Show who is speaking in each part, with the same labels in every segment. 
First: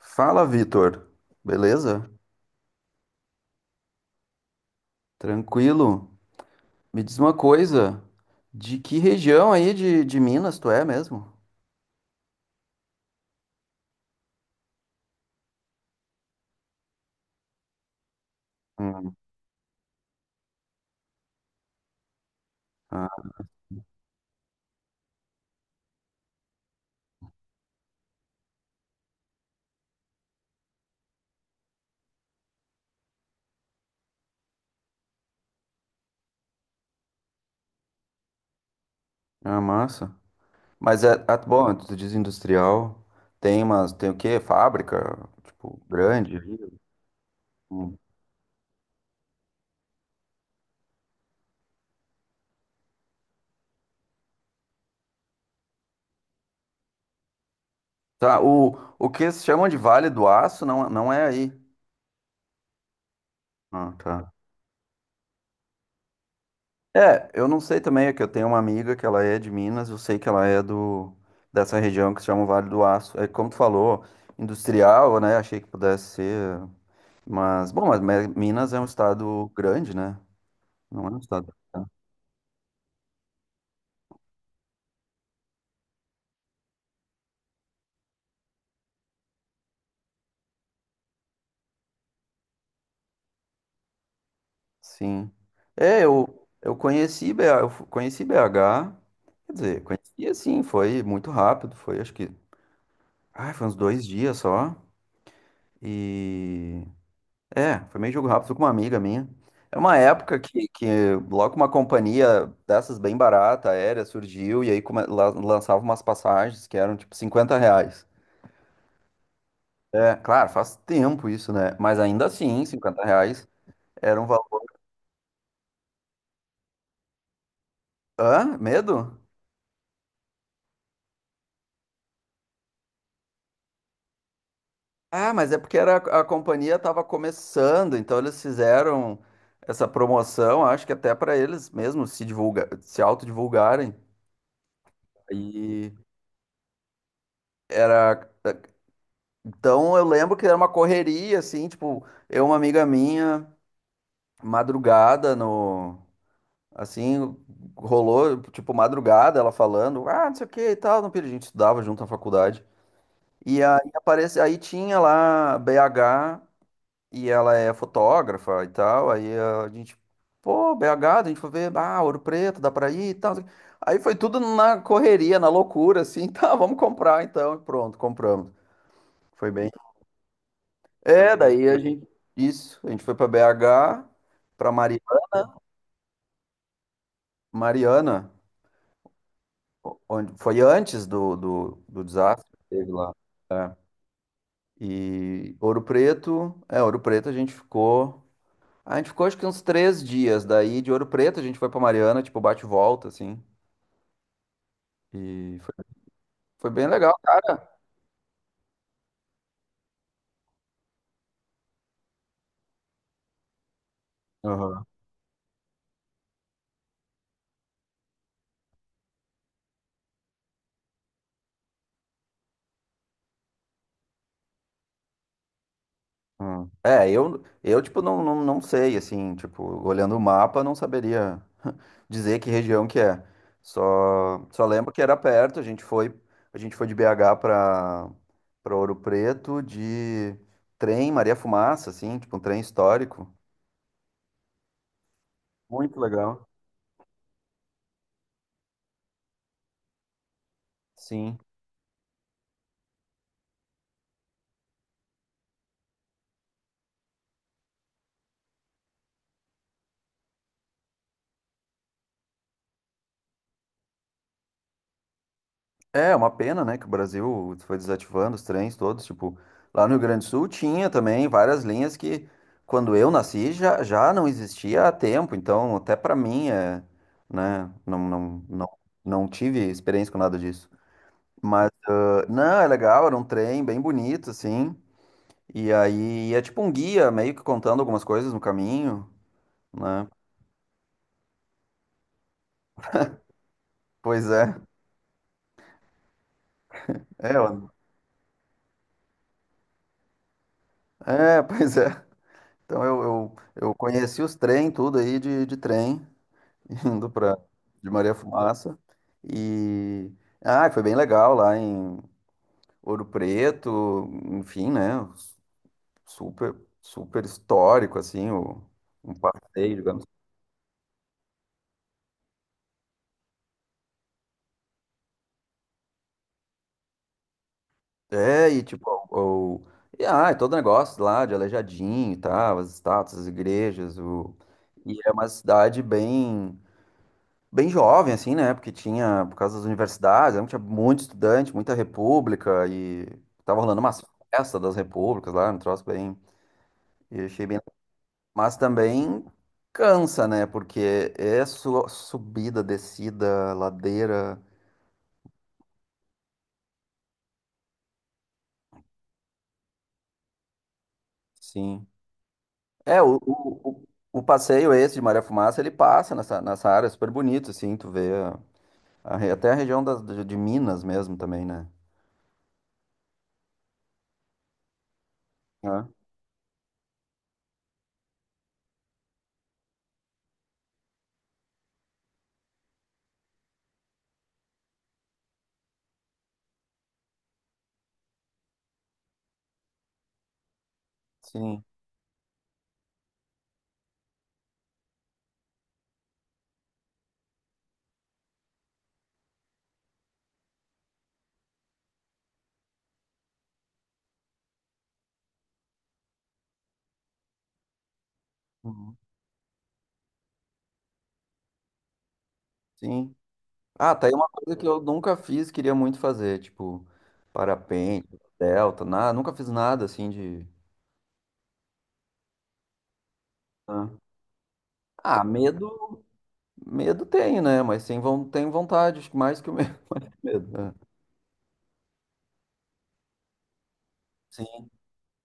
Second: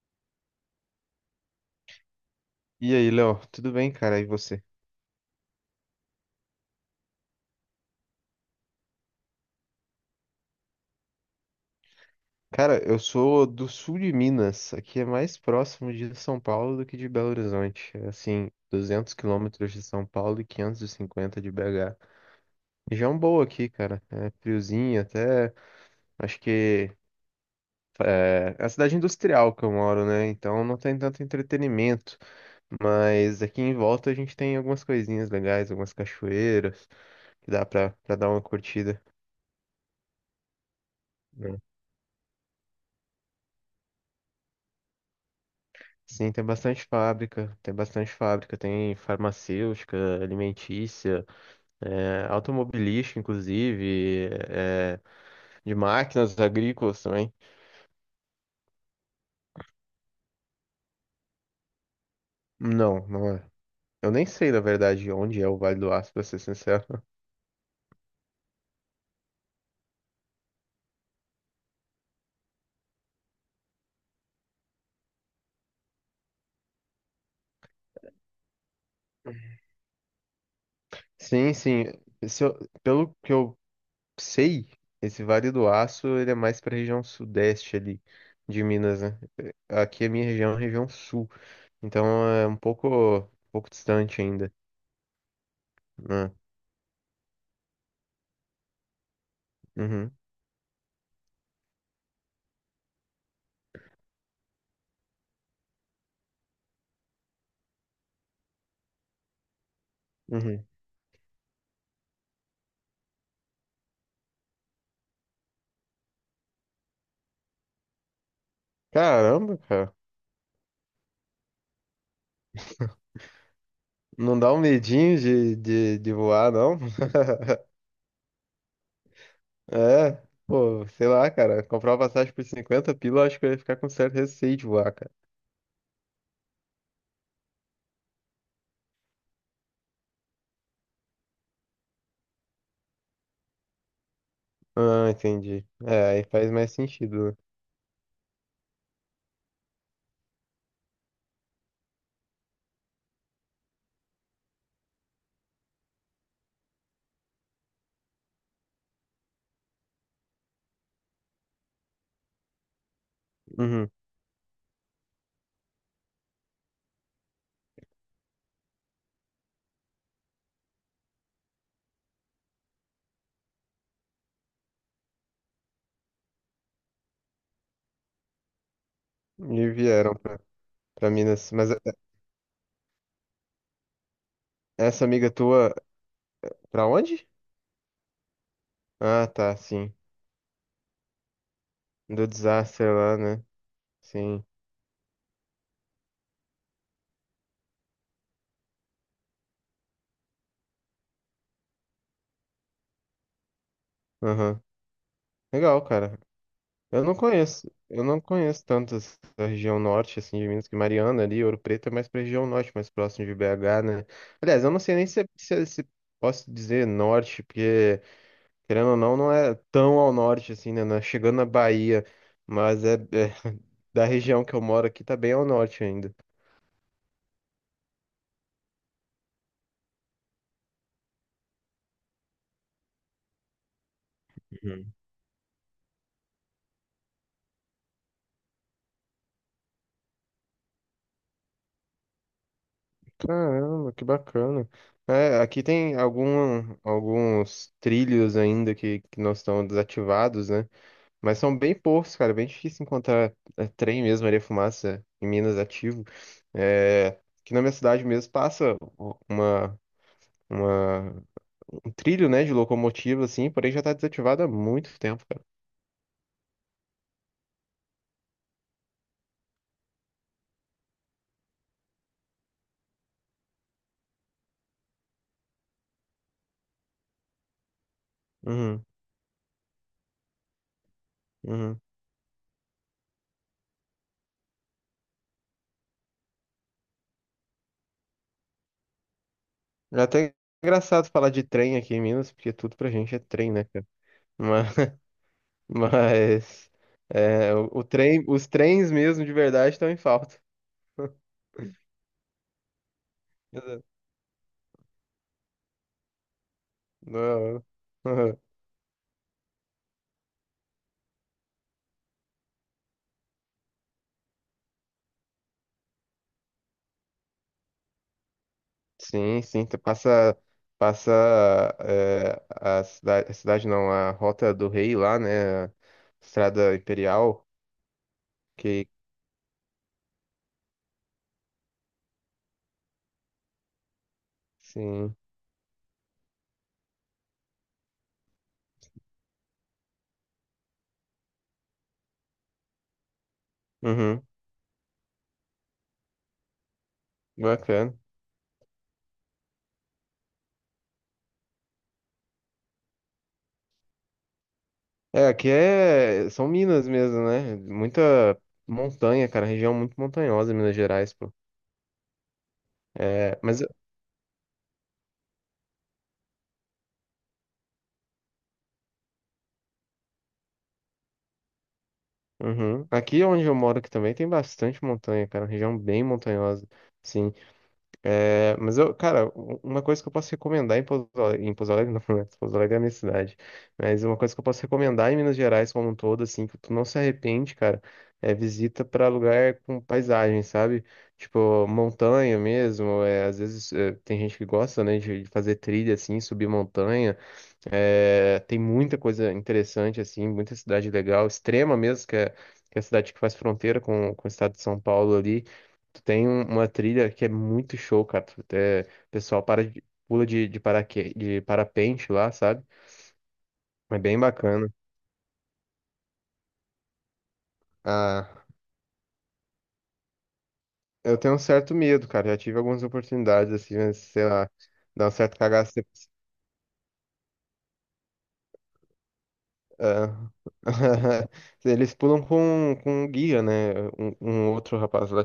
Speaker 1: Fala, Vitor. Beleza?
Speaker 2: E aí, Léo, tudo bem, cara? E você?
Speaker 1: Tranquilo? Me diz uma coisa, de que região aí de Minas tu é mesmo?
Speaker 2: Cara, eu sou do sul de Minas. Aqui é mais próximo de São Paulo do que de Belo Horizonte. É assim, 200
Speaker 1: Hum,
Speaker 2: quilômetros de São Paulo e 550 de BH. Região
Speaker 1: ah,
Speaker 2: boa aqui, cara. É friozinho, até acho que é a cidade industrial que eu moro, né? Então não tem tanto entretenimento. Mas aqui em volta a gente tem algumas coisinhas legais, algumas cachoeiras que dá pra dar uma curtida.
Speaker 1: Massa. Mas é,
Speaker 2: Né?
Speaker 1: bom, tu diz industrial, tem o quê? Fábrica, tipo,
Speaker 2: Sim,
Speaker 1: grande
Speaker 2: tem
Speaker 1: aí?
Speaker 2: bastante fábrica, tem
Speaker 1: Hum.
Speaker 2: bastante fábrica, tem farmacêutica, alimentícia, automobilística, inclusive, de máquinas agrícolas também.
Speaker 1: Tá, o que se chamam de Vale do Aço não, não é aí.
Speaker 2: Não, não é.
Speaker 1: Ah,
Speaker 2: Eu nem
Speaker 1: tá.
Speaker 2: sei, na verdade, onde é o Vale do Aço, pra ser sincero.
Speaker 1: É, eu não sei também, é que eu tenho uma amiga que ela é de Minas, eu sei que ela é do dessa região que se chama Vale do Aço. É como tu falou, industrial, né? Achei que pudesse ser, mas bom, mas Minas é um estado grande, né? Não é um estado.
Speaker 2: Sim, sim. Se eu- Pelo que eu sei, esse Vale do Aço, ele é mais para a região sudeste ali de Minas, né? Aqui a minha região é a região sul, então é um pouco distante ainda,
Speaker 1: Sim. É,
Speaker 2: né?
Speaker 1: eu conheci BH, quer dizer,
Speaker 2: Uhum,
Speaker 1: conheci assim, foi muito rápido, foi acho que, foi uns 2 dias só. E É, foi meio jogo rápido, fui com uma amiga minha. É uma época que,
Speaker 2: uhum.
Speaker 1: que logo uma companhia dessas bem barata, aérea, surgiu e aí lançava umas passagens que eram tipo R$ 50.
Speaker 2: Caramba, cara.
Speaker 1: É, claro, faz tempo isso, né? Mas ainda assim, R$ 50 era um
Speaker 2: Não dá um
Speaker 1: valor.
Speaker 2: medinho de, de voar, não?
Speaker 1: Hã? Medo?
Speaker 2: É, pô, sei lá, cara. Comprar uma passagem por 50, pila, eu acho que eu ia ficar com certo receio de voar, cara.
Speaker 1: Ah, mas é porque era, a companhia estava começando, então eles fizeram essa promoção, acho que até para eles mesmos se autodivulgarem.
Speaker 2: Ah, entendi.
Speaker 1: E
Speaker 2: É, aí faz mais sentido, né?
Speaker 1: era. Então eu lembro que era uma correria, assim, tipo, eu e uma amiga minha, madrugada no. Assim, rolou, tipo, madrugada, ela falando, não sei o que e tal, não perdi, a gente estudava junto na faculdade. E aí
Speaker 2: Uhum.
Speaker 1: aparece, aí tinha lá BH e ela é fotógrafa e tal, aí a gente, pô, BH, a gente foi ver, Ouro Preto, dá pra ir e tal. Aí foi tudo na correria, na loucura, assim, tá, vamos comprar então, e pronto, compramos. Foi
Speaker 2: E
Speaker 1: bem.
Speaker 2: vieram pra
Speaker 1: É, uhum.
Speaker 2: Minas.
Speaker 1: Daí
Speaker 2: Mas
Speaker 1: a gente. Isso, a gente foi para BH, para
Speaker 2: essa amiga tua, pra onde?
Speaker 1: Mariana,
Speaker 2: Ah, tá, sim.
Speaker 1: onde foi antes do
Speaker 2: Do
Speaker 1: desastre que
Speaker 2: desastre
Speaker 1: teve lá.
Speaker 2: lá, né?
Speaker 1: É.
Speaker 2: Sim.
Speaker 1: E Ouro Preto, Ouro Preto a gente ficou. A gente ficou acho que uns 3 dias. Daí de Ouro Preto a gente foi para Mariana, tipo, bate e volta, assim.
Speaker 2: Aham.
Speaker 1: E foi,
Speaker 2: Legal, cara.
Speaker 1: foi bem legal, cara.
Speaker 2: Eu não conheço tanto essa região norte, assim, de Minas, que Mariana ali, Ouro Preto é mais pra região norte, mais próximo de BH, né? Aliás, eu não sei nem se posso dizer norte, porque, querendo ou não, não é tão ao norte, assim, né? Não é chegando na Bahia, mas é da região que eu moro aqui, tá bem ao norte ainda.
Speaker 1: Hum. É, eu tipo, não sei, assim, tipo, olhando o mapa, não saberia dizer que região que é. Só
Speaker 2: Uhum.
Speaker 1: lembro que era perto, a gente foi de BH para Ouro Preto de trem Maria Fumaça, assim, tipo, um trem histórico.
Speaker 2: Caramba, que bacana. É, aqui tem
Speaker 1: Muito legal.
Speaker 2: algum, alguns trilhos ainda que não estão desativados, né? Mas
Speaker 1: Sim.
Speaker 2: são bem poucos, cara. Bem difícil encontrar é, trem mesmo, areia fumaça em Minas ativo. É, aqui na minha cidade mesmo passa uma, uma- um trilho, né, de locomotiva, assim, porém já tá desativado há muito tempo, cara.
Speaker 1: É uma pena, né, que o Brasil foi desativando os trens todos, tipo, lá no Rio Grande do Sul tinha também várias linhas que quando eu nasci já não existia há tempo, então até pra mim é, né,
Speaker 2: Uhum,
Speaker 1: não tive experiência com nada disso. Mas
Speaker 2: uhum.
Speaker 1: não, é legal, era um trem bem bonito assim. E aí é tipo um guia meio que contando algumas coisas no caminho,
Speaker 2: É
Speaker 1: né?
Speaker 2: até engraçado falar de trem aqui em Minas, porque tudo pra gente é trem, né, cara?
Speaker 1: Pois é.
Speaker 2: Mas, mas
Speaker 1: É,
Speaker 2: é, o, o trem, os trens mesmo de verdade estão em falta.
Speaker 1: é, pois é. Então eu
Speaker 2: Exato.
Speaker 1: conheci os trem tudo aí de trem. indo para de Maria
Speaker 2: Não.
Speaker 1: Fumaça e foi bem legal lá em Ouro Preto, enfim, né? Super, super histórico assim, um
Speaker 2: Sim, sim,
Speaker 1: passeio,
Speaker 2: tu
Speaker 1: digamos.
Speaker 2: passa eh, a cidade não, a Rota do Rei lá, né? A Estrada Imperial,
Speaker 1: É, e
Speaker 2: que
Speaker 1: tipo, e, é todo negócio lá de Aleijadinho e tal, as estátuas, as igrejas, o... E é
Speaker 2: sim.
Speaker 1: uma cidade bem bem jovem, assim, né? Porque tinha, por causa das universidades, né, tinha muito estudante, muita república, e tava rolando umas
Speaker 2: Uhum,
Speaker 1: festas das repúblicas lá, um troço bem. E eu achei bem.
Speaker 2: bacana.
Speaker 1: Mas também cansa, né? Porque é subida, descida, ladeira,
Speaker 2: É, aqui é são Minas mesmo, né? Muita montanha, cara, região muito montanhosa, Minas Gerais, pô.
Speaker 1: sim. É, o,
Speaker 2: É, mas
Speaker 1: o, o o passeio esse de Maria Fumaça, ele passa nessa área super bonito, assim, tu vê até a região de Minas mesmo também, né?
Speaker 2: uhum, aqui onde eu moro aqui também tem bastante montanha, cara, região
Speaker 1: É,
Speaker 2: bem montanhosa. Sim, é, mas eu, cara, uma coisa que eu posso recomendar em Pouso Alegre não, né? Pouso Alegre é a minha cidade, mas uma coisa que eu posso recomendar em Minas Gerais como um todo, assim, que tu não se arrepende, cara, é visita pra lugar com paisagem, sabe?
Speaker 1: sim.
Speaker 2: Tipo, montanha mesmo, é, às vezes é, tem gente que gosta, né, de fazer trilha, assim, subir montanha, é, tem muita coisa interessante, assim, muita cidade legal, Extrema mesmo, que é a cidade que faz fronteira com o estado de São Paulo ali. Tu tem uma trilha que é muito show, cara. Tu, até-
Speaker 1: Uhum.
Speaker 2: o pessoal para de- pula de, paraque, de parapente lá, sabe?
Speaker 1: Sim. Ah,
Speaker 2: É
Speaker 1: tá aí
Speaker 2: bem
Speaker 1: uma coisa que
Speaker 2: bacana.
Speaker 1: eu nunca fiz, queria muito fazer, tipo, parapente,
Speaker 2: Ah,
Speaker 1: delta, nada, nunca fiz nada assim de.
Speaker 2: eu tenho um certo medo, cara. Já tive algumas oportunidades, assim,
Speaker 1: Ah,
Speaker 2: mas, sei lá, dá um certo cagaço. Você-
Speaker 1: Medo, medo tem, né? Mas sem von, tem vontade, acho que mais que o medo.
Speaker 2: ah,
Speaker 1: Medo, né?
Speaker 2: eles pulam com um guia, né? Um
Speaker 1: Sim,
Speaker 2: outro rapaz lá.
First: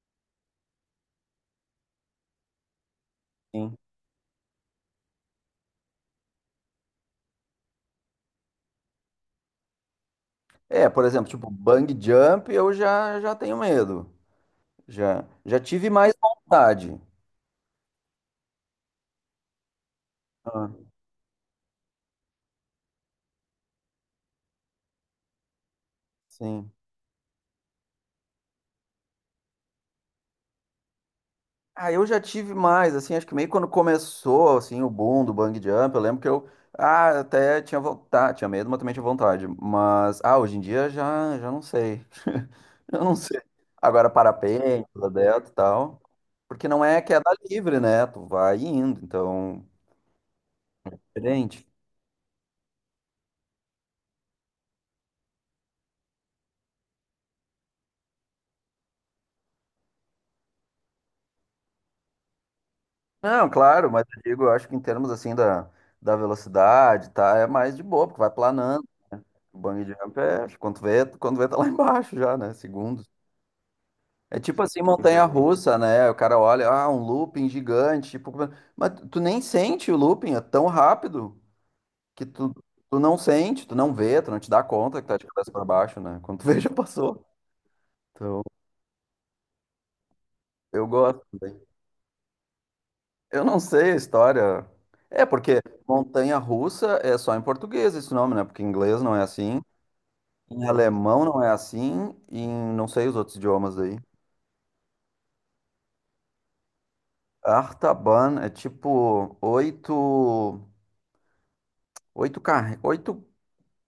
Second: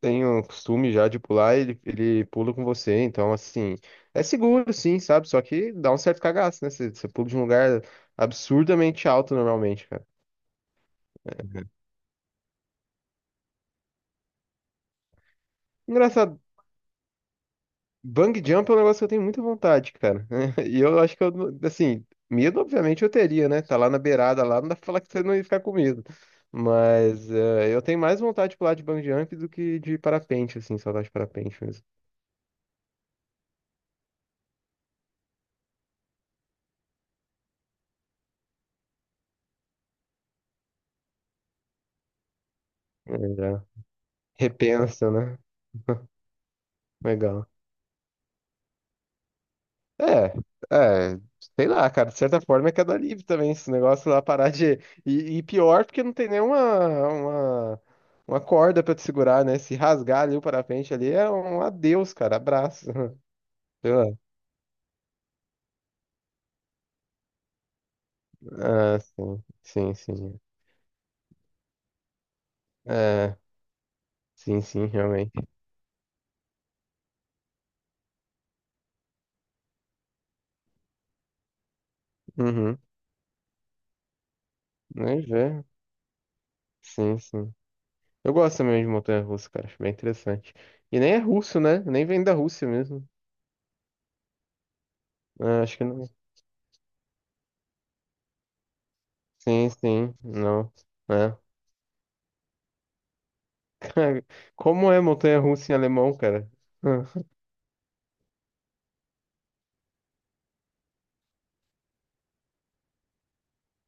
Speaker 2: Tem o costume já de pular, ele pula com você, então assim,
Speaker 1: sim.
Speaker 2: é seguro sim, sabe? Só que dá um certo cagaço, né? Você pula de um lugar absurdamente alto normalmente, cara.
Speaker 1: É, por exemplo, tipo, bang jump eu já tenho medo. Já tive mais
Speaker 2: Engraçado,
Speaker 1: vontade.
Speaker 2: bang jump é um negócio que eu tenho muita vontade, cara.
Speaker 1: Ah,
Speaker 2: E eu acho que eu, não- assim, medo obviamente eu teria, né? Tá lá na beirada lá, não dá pra falar que você não ia ficar com medo.
Speaker 1: sim.
Speaker 2: Mas eu tenho mais vontade de pular de bang jump do que de parapente, assim, só de parapente mesmo.
Speaker 1: Ah, eu já tive mais, assim, acho que meio quando começou, assim, o boom do bang jump, eu lembro que eu, até tinha vontade, tinha medo, mas também tinha vontade, mas, hoje em dia já não sei, eu não
Speaker 2: É,
Speaker 1: sei.
Speaker 2: já.
Speaker 1: Agora parapente,
Speaker 2: Repensa, né?
Speaker 1: aberto e tal, porque não é queda
Speaker 2: Legal.
Speaker 1: livre, né, tu vai indo, então,
Speaker 2: É, é,
Speaker 1: diferente.
Speaker 2: sei lá, cara, de certa forma é queda livre também, esse negócio lá parar de. E pior porque não tem nenhuma uma, uma corda pra te segurar, né? Se rasgar ali o parapente ali é um adeus, cara, abraço.
Speaker 1: Não, claro,
Speaker 2: Sei
Speaker 1: mas
Speaker 2: lá.
Speaker 1: eu digo, eu acho que em termos, assim, da velocidade, tá, é mais de boa, porque vai planando,
Speaker 2: Ah,
Speaker 1: o bang
Speaker 2: sim, sim,
Speaker 1: jump
Speaker 2: sim.
Speaker 1: é, quando vê tá lá embaixo já, né, segundo.
Speaker 2: É,
Speaker 1: É tipo
Speaker 2: sim,
Speaker 1: assim,
Speaker 2: sim, realmente.
Speaker 1: montanha-russa, né? O cara olha, um looping gigante, tipo, mas tu nem sente o looping, é tão rápido que tu,
Speaker 2: Uhum,
Speaker 1: tu não sente, tu não vê, tu não te dá conta que tá
Speaker 2: nem
Speaker 1: de cabeça pra
Speaker 2: ver.
Speaker 1: baixo, né? Quando tu vê, já
Speaker 2: Sim,
Speaker 1: passou.
Speaker 2: sim. Eu
Speaker 1: Então,
Speaker 2: gosto também de montanha russa, cara, acho bem interessante.
Speaker 1: eu
Speaker 2: E nem é
Speaker 1: gosto
Speaker 2: russo,
Speaker 1: também.
Speaker 2: né? Nem vem da Rússia mesmo.
Speaker 1: Eu não sei a história. É, porque
Speaker 2: Ah, acho que não.
Speaker 1: montanha-russa é só em português esse nome, né? Porque em inglês não é assim,
Speaker 2: Sim, sim,
Speaker 1: em
Speaker 2: não.
Speaker 1: alemão
Speaker 2: Né?
Speaker 1: não é assim, e em não sei os outros idiomas aí.
Speaker 2: Cara, como é montanha-russa em alemão, cara?
Speaker 1: Artaban é tipo oito, oito.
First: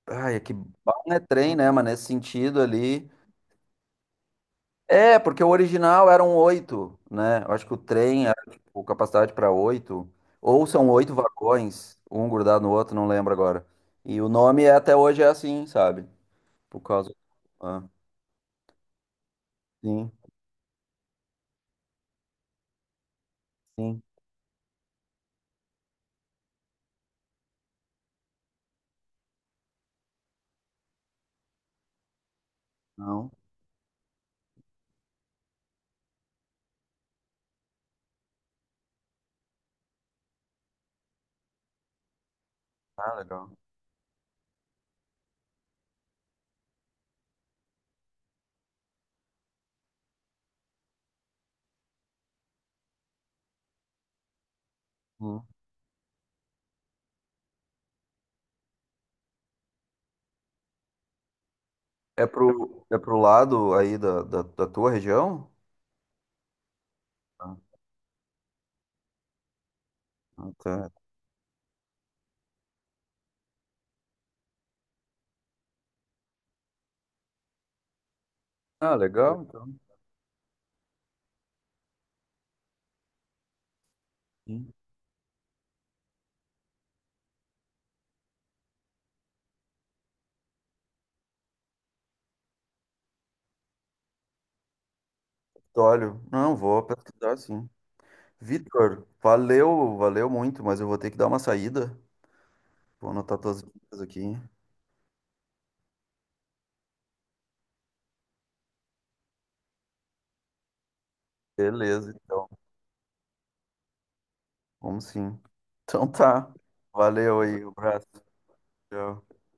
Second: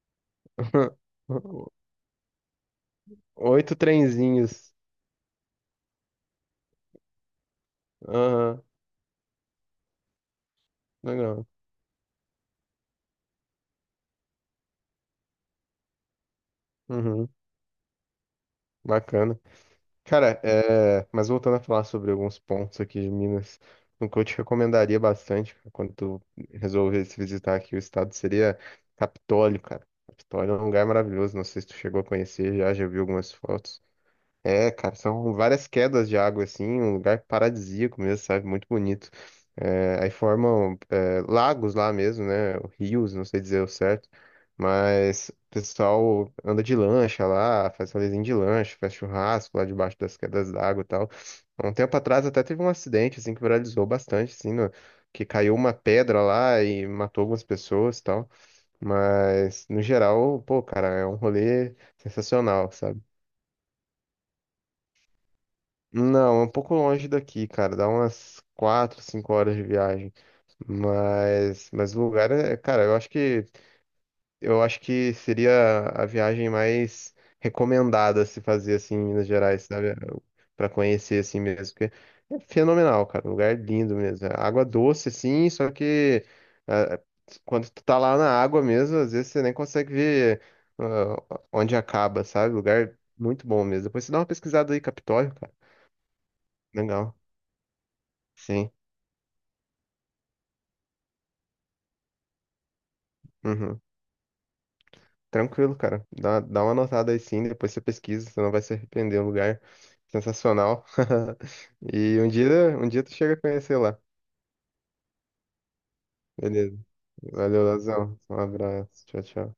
Speaker 1: Ai, é que bala não é trem, né? Mas nesse sentido ali.
Speaker 2: Oito trenzinhos.
Speaker 1: É, porque o original eram oito, né? Eu acho que o trem era
Speaker 2: Aham,
Speaker 1: tipo, capacidade para oito. Ou são oito
Speaker 2: legal.
Speaker 1: vagões, um grudado no outro, não lembro agora. E o nome até hoje é assim, sabe? Por causa.
Speaker 2: Uhum,
Speaker 1: Ah,
Speaker 2: bacana.
Speaker 1: sim,
Speaker 2: Cara, é, mas voltando a falar sobre alguns pontos aqui de Minas,
Speaker 1: sim.
Speaker 2: o que eu te recomendaria bastante cara, quando tu resolvesse visitar aqui o estado seria Capitólio, cara. Capitólio é um lugar maravilhoso, não sei se tu chegou a conhecer já, já vi
Speaker 1: Não.
Speaker 2: algumas fotos. É, cara, são várias quedas de água, assim, um lugar paradisíaco mesmo, sabe? Muito bonito. É, aí formam, é, lagos lá mesmo, né? Rios,
Speaker 1: Ah,
Speaker 2: não sei
Speaker 1: legal.
Speaker 2: dizer o certo. Mas o pessoal anda de lancha lá, faz rolezinho de lancha, faz churrasco lá debaixo das quedas d'água e tal. Há um tempo atrás até teve um acidente, assim, que viralizou bastante, assim, no- que
Speaker 1: Hum.
Speaker 2: caiu uma pedra lá e matou algumas pessoas e tal. Mas, no geral, pô, cara, é um rolê
Speaker 1: É
Speaker 2: sensacional,
Speaker 1: pro, é
Speaker 2: sabe?
Speaker 1: pro lado aí da tua região?
Speaker 2: Não, é um pouco longe daqui,
Speaker 1: Ah,
Speaker 2: cara. Dá umas 4, 5 horas de viagem.
Speaker 1: tá.
Speaker 2: Mas o lugar é, cara, eu acho que seria a viagem mais recomendada a se fazer assim
Speaker 1: Ah,
Speaker 2: em Minas
Speaker 1: legal,
Speaker 2: Gerais,
Speaker 1: então.
Speaker 2: sabe? Pra conhecer assim mesmo, porque é fenomenal, cara. Um lugar é lindo mesmo. É água
Speaker 1: Sim.
Speaker 2: doce assim, só que ah, quando tu tá lá na água mesmo, às vezes você nem consegue ver ah, onde acaba, sabe? Lugar é muito bom mesmo. Depois você dá uma pesquisada aí, Capitólio, cara.
Speaker 1: Olha, não, vou
Speaker 2: Legal.
Speaker 1: pesquisar sim.
Speaker 2: Sim.
Speaker 1: Vitor, valeu, valeu muito, mas eu vou ter que dar uma saída. Vou anotar tuas
Speaker 2: Uhum.
Speaker 1: dicas aqui.
Speaker 2: Tranquilo, cara. Dá uma notada aí sim, depois você pesquisa, você não vai se arrepender. É um lugar sensacional.
Speaker 1: Beleza,
Speaker 2: E
Speaker 1: então.
Speaker 2: um dia tu chega a conhecer lá.
Speaker 1: Vamos sim. Então tá.
Speaker 2: Beleza.
Speaker 1: Valeu
Speaker 2: Valeu,
Speaker 1: aí, um abraço.
Speaker 2: Lazão. Um abraço. Tchau,
Speaker 1: Tchau.
Speaker 2: tchau.